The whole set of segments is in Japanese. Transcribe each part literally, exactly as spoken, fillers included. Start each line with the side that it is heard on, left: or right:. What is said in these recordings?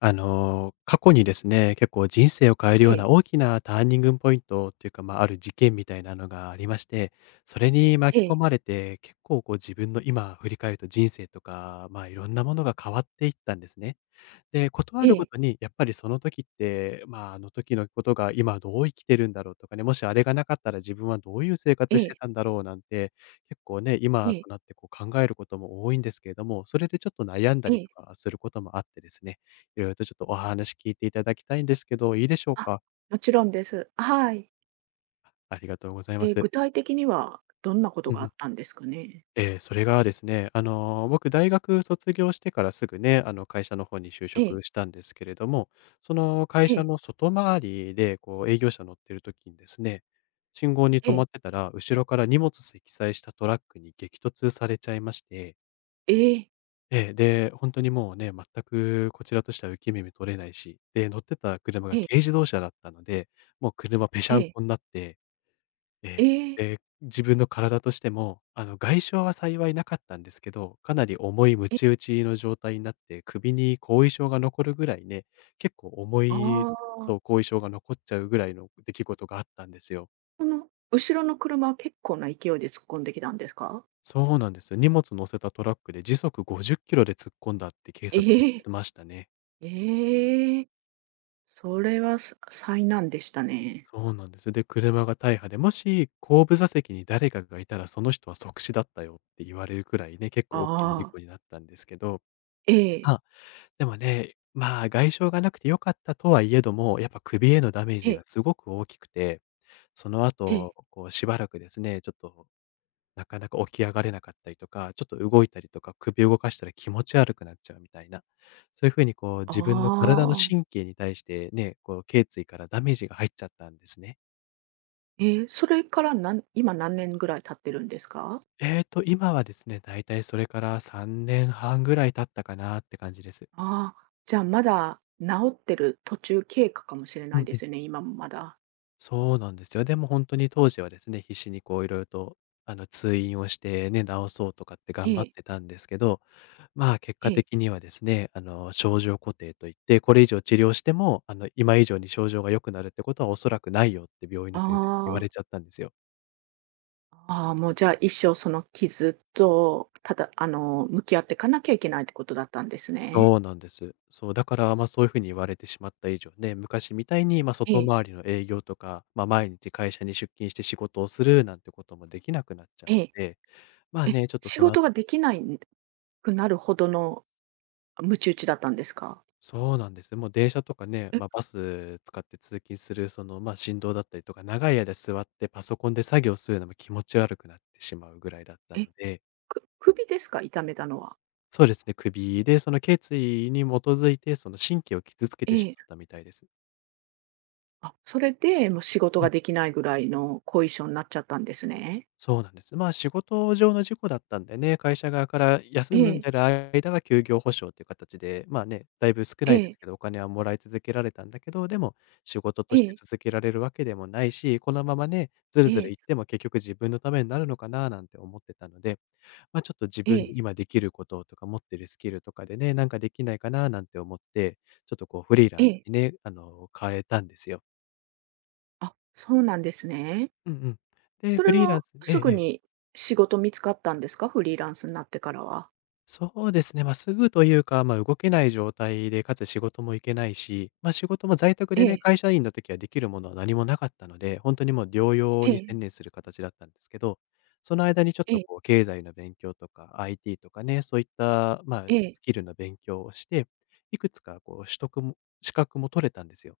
left: あの、過去にですね、結構人生を変える
right: え
left: よう
right: え、
left: な大きなターニングポイントっていうか、まあ、ある事件みたいなのがありまして、それに
right: え
left: 巻き込
right: え、
left: まれて、結構こう自分の今振り返ると人生とか、まあ、いろんなものが変わっていったんですね。で、ことあ
right: え
left: るご
right: え、
left: とにやっぱりその時って、まあ、あの時のことが今どう生きてるんだろうとかね、もしあれがなかったら自分はどういう生
right: え
left: 活して
right: え、
left: たんだろうなんて、結構ね、
right: え
left: 今
right: え、
left: となってこう考えることも多いんですけれども、それでちょっと悩んだ
right: え
left: り
right: え。
left: とかすることもあってですね、いろいろとちょっとお話聞いていただきたいんですけど、いいでしょう
right: あ、
left: か？
right: もちろんです。はい。
left: ありがとうござい
right: え
left: ま
right: ー
left: す。
right: 具体的にはどんなこと
left: う
right: が
left: ん
right: あ
left: うん。
right: ったんですかね？
left: ええ、それがですね、あの、僕大学卒業してからすぐね、あの、会社の方に就
right: ええ、
left: 職したんですけれども、その会
right: え
left: 社
right: え、
left: の外回りで、こう営業車乗ってる時にですね、信号に
right: え
left: 止ま
right: え、
left: ってたら、後ろから荷物積載したトラックに激突されちゃいまして、
right: ええ、
left: ええ、で、本当にもうね、全くこちらとしては受け身も取れないし、で、乗ってた車
right: え
left: が
right: え、
left: 軽自動車だったので、もう車ぺし
right: え
left: ゃん
right: え、
left: こになって、え
right: え
left: え。
right: え、
left: で、自分の体としても、あの、外傷は幸いなかったんですけど、かなり重いム
right: え、
left: チ打ちの状態になって、首に後遺症が残るぐらいね、結構重
right: あ
left: い、そ
right: あ、
left: う、後遺症が残っちゃうぐらいの出来事があったんですよ。
right: その後ろの車は結構な勢いで突っ込んできたんですか？
left: そうなんですよ。荷物乗せたトラックで時速ごじゅっキロで突っ込んだって警察に言
right: え
left: っ
right: え、
left: てましたね。
right: ええ、それはさ災難でしたね。
left: そうなんです。で、車が大破で、もし後部座席に誰かがいたら、その人は即死だったよって言われるくらいね、結構大きな事
right: あ
left: 故に
right: あ、
left: なったんですけど。
right: ええ、
left: でもね、まあ、外傷がなくて良かったとはいえども、やっぱ首へのダメー
right: え
left: ジが
right: え、
left: すごく大きくて、その
right: ええ、
left: 後、こうしばらくですね、ちょっとなかなか起き上がれなかったりとか、ちょっと動いたりとか、首動かしたら気持ち悪くなっちゃうみたいな、そういう風にこう
right: あ
left: 自分の体の
right: あ、
left: 神経に対してね、こう頸椎からダメージが入っちゃったんですね。
right: ええ、それからなん今何年ぐらい経ってるんですか？
left: えーと、今はですね、だいたいそれからさんねんはんぐらい経ったかなって感じです。
right: ああ、じゃあまだ治ってる途中経過かもしれな
left: う
right: い
left: ん
right: で
left: うん。
right: すよね、今もまだ。
left: そうなんですよ。でも本当に当時はですね、必死にこういろいろと、あの、通院をしてね、治そうとかって
right: え
left: 頑張っ
right: え、
left: てたんですけど、まあ、結
right: え
left: 果
right: え。
left: 的にはですね、あの、症状固定といって、これ以上治療しても、あの、今以上に症状が良くなるってことはおそらくないよって病院の
right: あ
left: 先生に言わ
right: あ、
left: れちゃったんですよ。
right: ああ、もうじゃあ一生その傷と、ただ、あの、向き合っていかなきゃいけないってことだったんですね。
left: そうなんです。そう、だから、ま、そういう風に言われてしまった以上ね、昔みたいに、ま、
right: え
left: 外
right: え、
left: 回りの営業とか、ま、毎日会社に出勤して仕事をするなんてこともできなくなっちゃう
right: え
left: の
right: え、
left: で、まあ
right: え、
left: ね、ちょっと
right: 仕
left: そのあ
right: 事が
left: た、
right: できないくなるほどのむち打ちだったんですか？
left: そうなんですね。もう電車とかね、
right: え、
left: まあ、バス使って通勤するその、まあ、振動だったりとか、長い間座ってパソコンで作業するのも気持ち悪くなってしまうぐらいだった
right: え、
left: ので、
right: く首ですか？痛めたのは。
left: そうですね、首でその頸椎に基づいて、その神経を傷つけ
right: え
left: てし
right: え、
left: まったみたいです。
right: あ、それでもう仕事ができないぐらいの後遺症になっちゃったんですね。
left: そうなんです。まあ、仕事上の事故だったんでね、会社側から休んでる間は休業補償っていう形で、まあね、だいぶ少
right: え
left: ないで
right: え、
left: すけど、お金はもらい続けられたんだけど、でも仕事と
right: え
left: して
right: え、
left: 続けられるわけでもないし、このままね、ず
right: え
left: る
right: え、
left: ず
right: え
left: る行っ
right: え。
left: ても結局自分のためになるのかななんて思ってたので、まあちょっと自
right: え
left: 分に
right: え、
left: 今できることとか持ってるスキルとかでね、なんかできないかななんて思って、ちょっとこうフリーラ
right: え
left: ンス
right: え。
left: にね、あの、変えたんですよ。
right: あ、そうなんですね。
left: うんうん。で、
right: そ
left: フ
right: れ
left: リーラン
right: は
left: ス、ええ
right: すぐ
left: ええ、
right: に仕事見つかったんですか？フリーランスになってからは。
left: そうですね、まあ、すぐというか、まあ、動けない状態で、かつ仕事も行けないし、まあ、仕事も在宅
right: え
left: でね、
right: え、
left: 会社員の時はできるものは何もなかったので、本当にもう療養
right: え
left: に
right: え、
left: 専念する形だったんですけど、その間にちょっ
right: え
left: と
right: え、
left: こう経済の勉強とか アイティー とかね、そういった、まあ、
right: ええ、
left: スキルの勉強をして、いくつかこう取得も資格も取れたんですよ。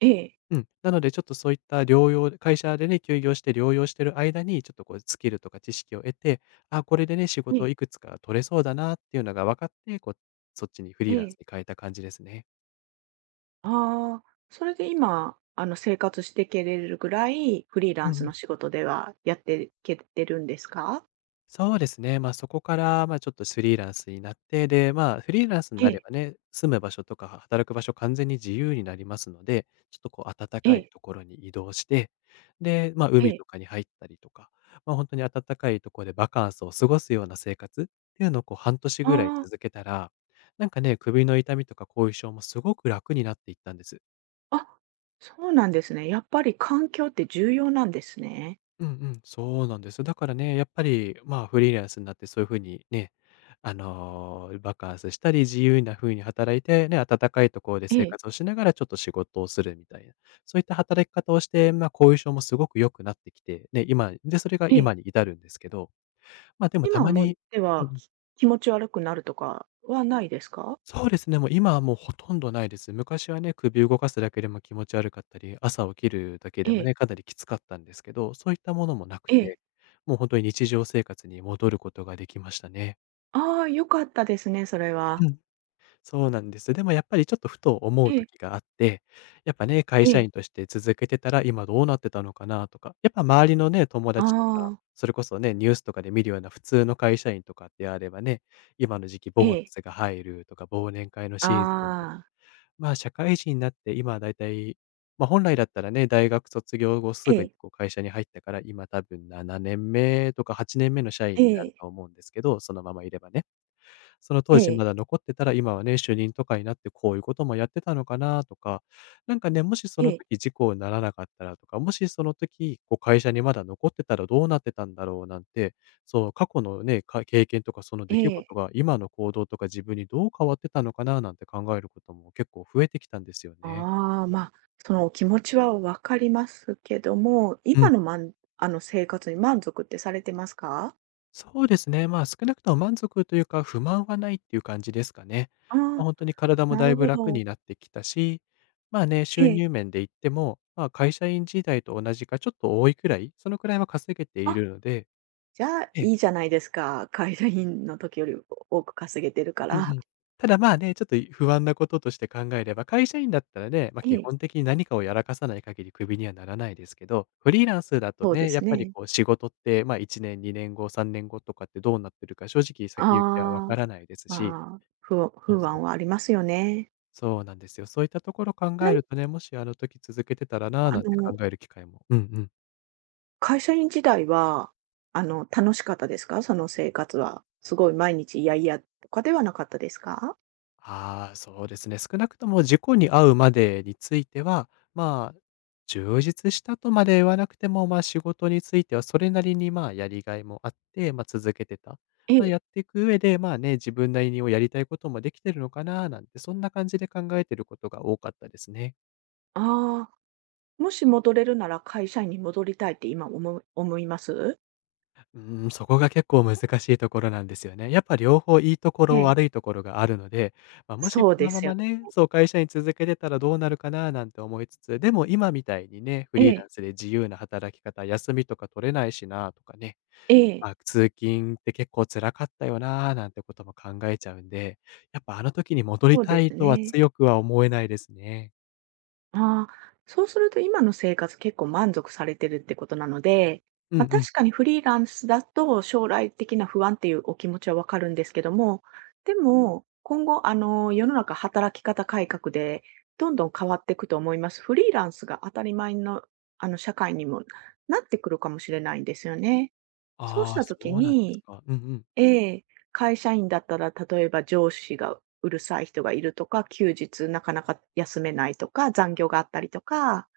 right: ええ、
left: うん、なのでちょっとそういった療養会社でね、休業して療養してる間に、ちょっとこうスキルとか知識を得て、あ、これでね、仕
right: え
left: 事を
right: え、
left: いくつか取れそうだなっていうのが分かって、こう、そっちにフリー
right: え
left: ランスに
right: え。
left: 変えた感じですね。
right: ああ、それで今、あの、生活していけれるぐらい、フリーラ
left: う
right: ン
left: んう
right: スの
left: ん。
right: 仕事ではやっていけてるんですか？
left: そうですね。ま、そこから、ま、ちょっとフリーランスになって、で、ま、フリーランスに
right: え
left: なれ
right: え、
left: ばね、住む場所とか働く場所完全に自由になりますので、ちょっとこう暖
right: え
left: かい
right: え、
left: ところに移動して、で、ま、
right: え
left: 海
right: え。
left: とかに入ったりとか、ま、あ本当に暖かいところでバカンスを過ごすような生活っていうのをこう半年
right: あ
left: ぐらい続けたら、なんかね、首の痛みとか後遺症もすごく楽になっていったんです。
right: あ、あ、そうなんですね。やっぱり環境って重要なんですね。
left: うんうん、そうなんですよ。だからね、やっぱり、まあ、フリーランスになってそういう風にね、あの、バカンスしたり、自由な風に働いて、ね、暖かいところで
right: え
left: 生
right: え、
left: 活をしながらちょっと仕事をするみたいな、そういった働き方をして、まあ、後遺症もすごく良くなってきて、ね、今で、それが
right: ええ。
left: 今に至るんですけど、まあ、でもた
right: 今
left: ま
right: も
left: に、
right: では、き気持ち悪くなるとかはないですか？
left: そうですね、もう今はもうほとんどないです。昔はね、首動かすだけでも気持ち悪かったり、朝起きるだけ
right: え
left: でも
right: え、
left: ね、かなりきつかったんですけど、そういったものもなく
right: ええ。
left: て、もう本当に日常生活に戻ることができましたね。
right: ああ、良かったですね、それ
left: う
right: は。
left: ん、そうなんです。でもやっぱりちょっとふと思
right: え
left: う
right: え、
left: 時があって、やっぱね、会
right: え
left: 社
right: え。
left: 員として続けてたら今どうなってたのかなとか、やっぱ周りのね、友
right: あ
left: 達とか、
right: あ、
left: それこそね、ニュースとかで見るような普通の会社員とかであればね、今の時期
right: え
left: ボーナ
right: え。
left: スが入るとか、忘年会のシーズンとか、
right: ああ、
left: まあ、社会人になって今だいたい、まあ、本来だったらね、大学卒業後す
right: え
left: ぐに
right: え、
left: こう会社に入ったから、今多分ななねんめとかはちねんめの社
right: え
left: 員になる
right: え、
left: と思うんですけど、そのままいればね。その
right: え
left: 当時
right: え、
left: まだ残ってたら、今はね、主任とかになってこういうこともやってたのかなとか、なんかね、もしそ
right: え
left: の
right: え、
left: 時事故にならなかったらとか、もしその時、こう会社にまだ残ってたらどうなってたんだろうなんて、そう、過去のね、か経験とかその
right: え
left: 出来事
right: え。
left: が今の行動とか自分にどう変わってたのかななんて考えることも結構増えてきたんですよね。
right: ああ、まあ、そのお気持ちは分かりますけども、
left: う
right: 今
left: ん。
right: のまんあの、生活に満足ってされてますか？
left: そうですね。まあ、少なくとも満足というか、不満はないっていう感じですかね。
right: あ
left: まあ、
right: あ、
left: 本当に体も
right: な
left: だ
right: る
left: いぶ
right: ほ
left: 楽
right: ど。
left: になってきたし、まあね、
right: え
left: 収
right: え。
left: 入面で言っても、まあ、会社員時代と同じかちょっと多いくらい、そのくらいは稼げてい
right: あ、
left: るので、
right: じゃあ、
left: ええ、
right: いいじゃないですか。会社員の時より多く稼げてるか
left: うん
right: ら。
left: うん。ただ、まあね、ちょっと不安なこととして考えれば、会社員だったらね、ま、
right: え
left: 基
right: え。
left: 本的に何かをやらかさない限りクビにはならないですけど、フリーランスだと
right: そうで
left: ね、や
right: す
left: っぱり
right: ね。
left: こう仕事って、まあ、いちねん、にねんご、さんねんごとかってどうなってるか正直
right: あ
left: 先行きはわか
right: あ、
left: らないですし、
right: まあ、不安
left: そう
right: 不
left: そう。
right: 安はありますよね。
left: そうなんですよ。そういったところ考
right: ちな
left: え
right: みに、
left: るとね、もしあの時続けてたらな、
right: あ
left: なんて
right: の、
left: 考える機会も、うんうん。
right: 会社員時代は、あの、楽しかったですか？その生活は。すごい毎日いやいやとかではなかったですか？
left: ああ、そうですね。少なくとも事故に遭うまでについては、まあ、充実したとまで言わなくても、まあ、仕事についてはそれなりに、まあ、やりがいもあって、まあ、続けてた。
right: え
left: まあ、
right: え。
left: やっていく上で、まあね、自分なりにをやりたいこともできてるのかな、なんて、そんな感じで考えてることが多かったですね。
right: ああ、もし戻れるなら会社員に戻りたいって今思う思います？
left: うーん、そこが結構難しいところなんですよね。やっぱ両方いいとこ
right: え
left: ろ、悪
right: え。
left: いところがあるので、まあ、もし
right: そ
left: こ
right: うで
left: のま
right: すよ。
left: まね、そう、会社に続けてたらどうなるかななんて思いつつ、でも今みたいにね、フ
right: え
left: リーラ
right: え、
left: ンスで自由な働き方、休みとか取れないしなとかね、
right: ええ、
left: あ、通勤って結構辛かったよななんてことも考えちゃうんで、やっぱあの時に戻り
right: そうで
left: た
right: す
left: いとは
right: ね。
left: 強くは思えないですね。
right: ああ、そうすると今の生活結構満足されてるってことなので、
left: うん
right: まあ、
left: うん。
right: 確かにフリーランスだと将来的な不安っていうお気持ちはわかるんですけども、でも今後あの世の中働き方改革でどんどん変わっていくと思います。フリーランスが当たり前のあの社会にもなってくるかもしれないんですよね。そうし
left: ああ、
right: た
left: そ
right: とき
left: うなんです
right: に、
left: か。うんうん。
right: ええ、会社員だったら、例えば上司がうるさい人がいるとか、休日なかなか休めないとか、残業があったりとか、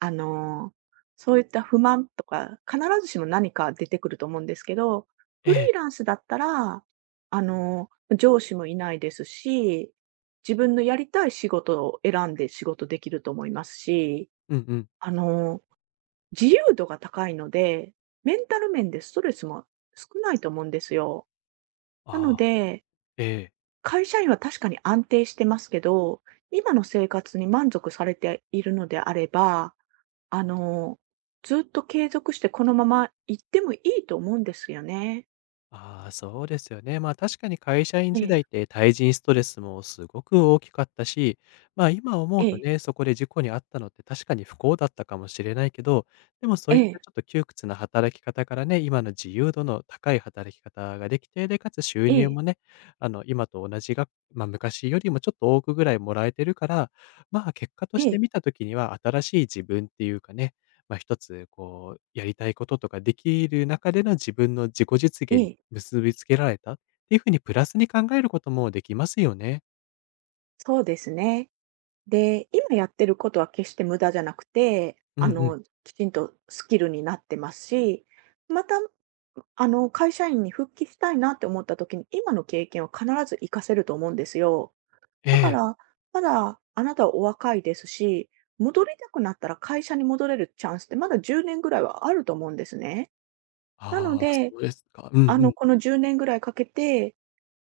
right: あの、そういった不満とか、必ずしも何か出てくると思うんですけど、
left: え
right: フリー
left: え。
right: ランスだったら、あの、上司もいないですし、自分のやりたい仕事を選んで仕事できると思いますし、
left: うんうん。
right: あの、自由度が高いので、メンタル面でストレスも少ないと思うんですよ。なの
left: ああ、
right: で、
left: ええ。
right: 会社員は確かに安定してますけど、今の生活に満足されているのであれば、あの、ずっと継続してこのまま行ってもいいと思うんですよね。
left: ああ、そうですよね。まあ確かに会社員
right: え
left: 時
right: え、
left: 代って対人ストレスもすごく大きかったし、まあ今思
right: え
left: うと
right: え、
left: ね、そこで事故に遭ったのって確かに不幸だったかもしれないけど、でもそ
right: え
left: ういっ
right: え、
left: たちょっと窮屈な働き方からね、今の自由度の高い働き方ができて、で、かつ収
right: え
left: 入
right: え、
left: もね、あの、今と同じが、まあ昔よりもちょっと多くぐらいもらえてるから、まあ結果と
right: え
left: して
right: え、
left: 見た時には新しい自分っていうかね、まあ一つこう、やりたいこととかできる中での自分の自己実
right: え
left: 現
right: え、
left: 結びつけられたっていう風にプラスに考えることもできますよね。
right: そうですね。で、今やってることは決して無駄じゃなくて、
left: うん
right: あ
left: うん。
right: の、きちんとスキルになってますし、また、あの、会社員に復帰したいなって思った時に、今の経験は必ず活かせると思うんですよ。
left: え
right: だか
left: え。
right: ら、まだあなたはお若いですし、戻りたくなったら会社に戻れるチャンスってまだじゅうねんぐらいはあると思うんですね。なの
left: ああ、そ
right: で、
left: うですか。うん
right: あ
left: う
right: の、
left: ん。
right: このじゅうねんぐらいかけて、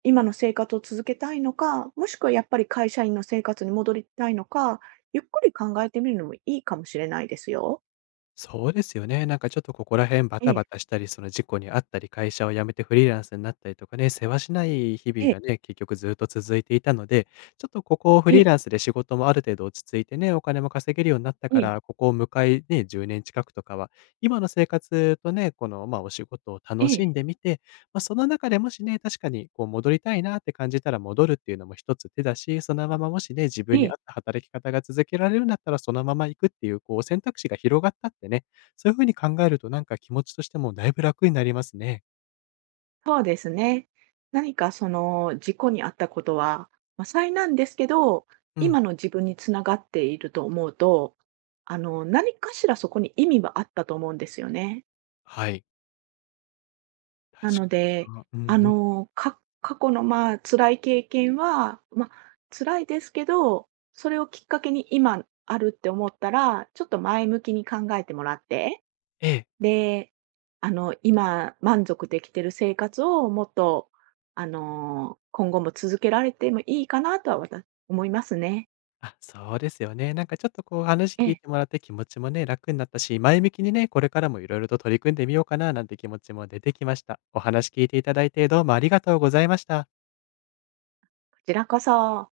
right: 今の生活を続けたいのか、もしくはやっぱり会社員の生活に戻りたいのか、ゆっくり考えてみるのもいいかもしれないですよ。
left: そうですよね。なんかちょっとここら辺バ
right: え
left: タバ
right: え、
left: タしたり、その事故にあったり、会社を辞めてフリーランスになったりとかね、世話しない日々
right: ええ、
left: がね、結局ずっと続いていたので、ちょっとここをフ
right: え
left: リー
right: え、
left: ランスで仕事もある程度落ち着いてね、お金も稼げるようになった
right: え
left: か
right: え、
left: ら、ここを迎えね、じゅうねん近くとかは、今の生活とね、この、まあ、お仕事を楽
right: え
left: しん
right: え、
left: でみて、まあ、その中でもしね、確かにこう戻りたいなって感じたら戻るっていうのも一つ手だし、そのままもしね、自分に
right: え
left: 合
right: え。
left: った働き方が続けられるんだったら、そのまま行くっていうこう選択肢が広がったってね、そういう風に考えるとなんか気持ちとしてもだいぶ楽になりますね。
right: そうですね。何かその事故に遭ったことは、まあ、災難ですけど、
left: うん。
right: 今の自分につながっていると思うと、あの、何かしらそこに意味はあったと思うんですよね。
left: はい。
right: なの
left: 確か
right: で、
left: にな。うん
right: あ
left: うん。
right: の、か過去の、まあ、辛い経験は、ま、辛いですけど、それをきっかけに今あるって思ったら、ちょっと前向きに考えてもらって。
left: ええ。
right: で、あの、今満足できてる生活をもっと、あの、今後も続けられてもいいかなとはわた思いますね。
left: あ、そうですよね。なんかちょっとこう話
right: え
left: 聞い
right: え、
left: てもらって気持ちもね、楽になったし、前向きにね、これからもいろいろと取り組んでみようかななんて気持ちも出てきました。お話聞いていただいてどうもありがとうございました。
right: こちらこそ。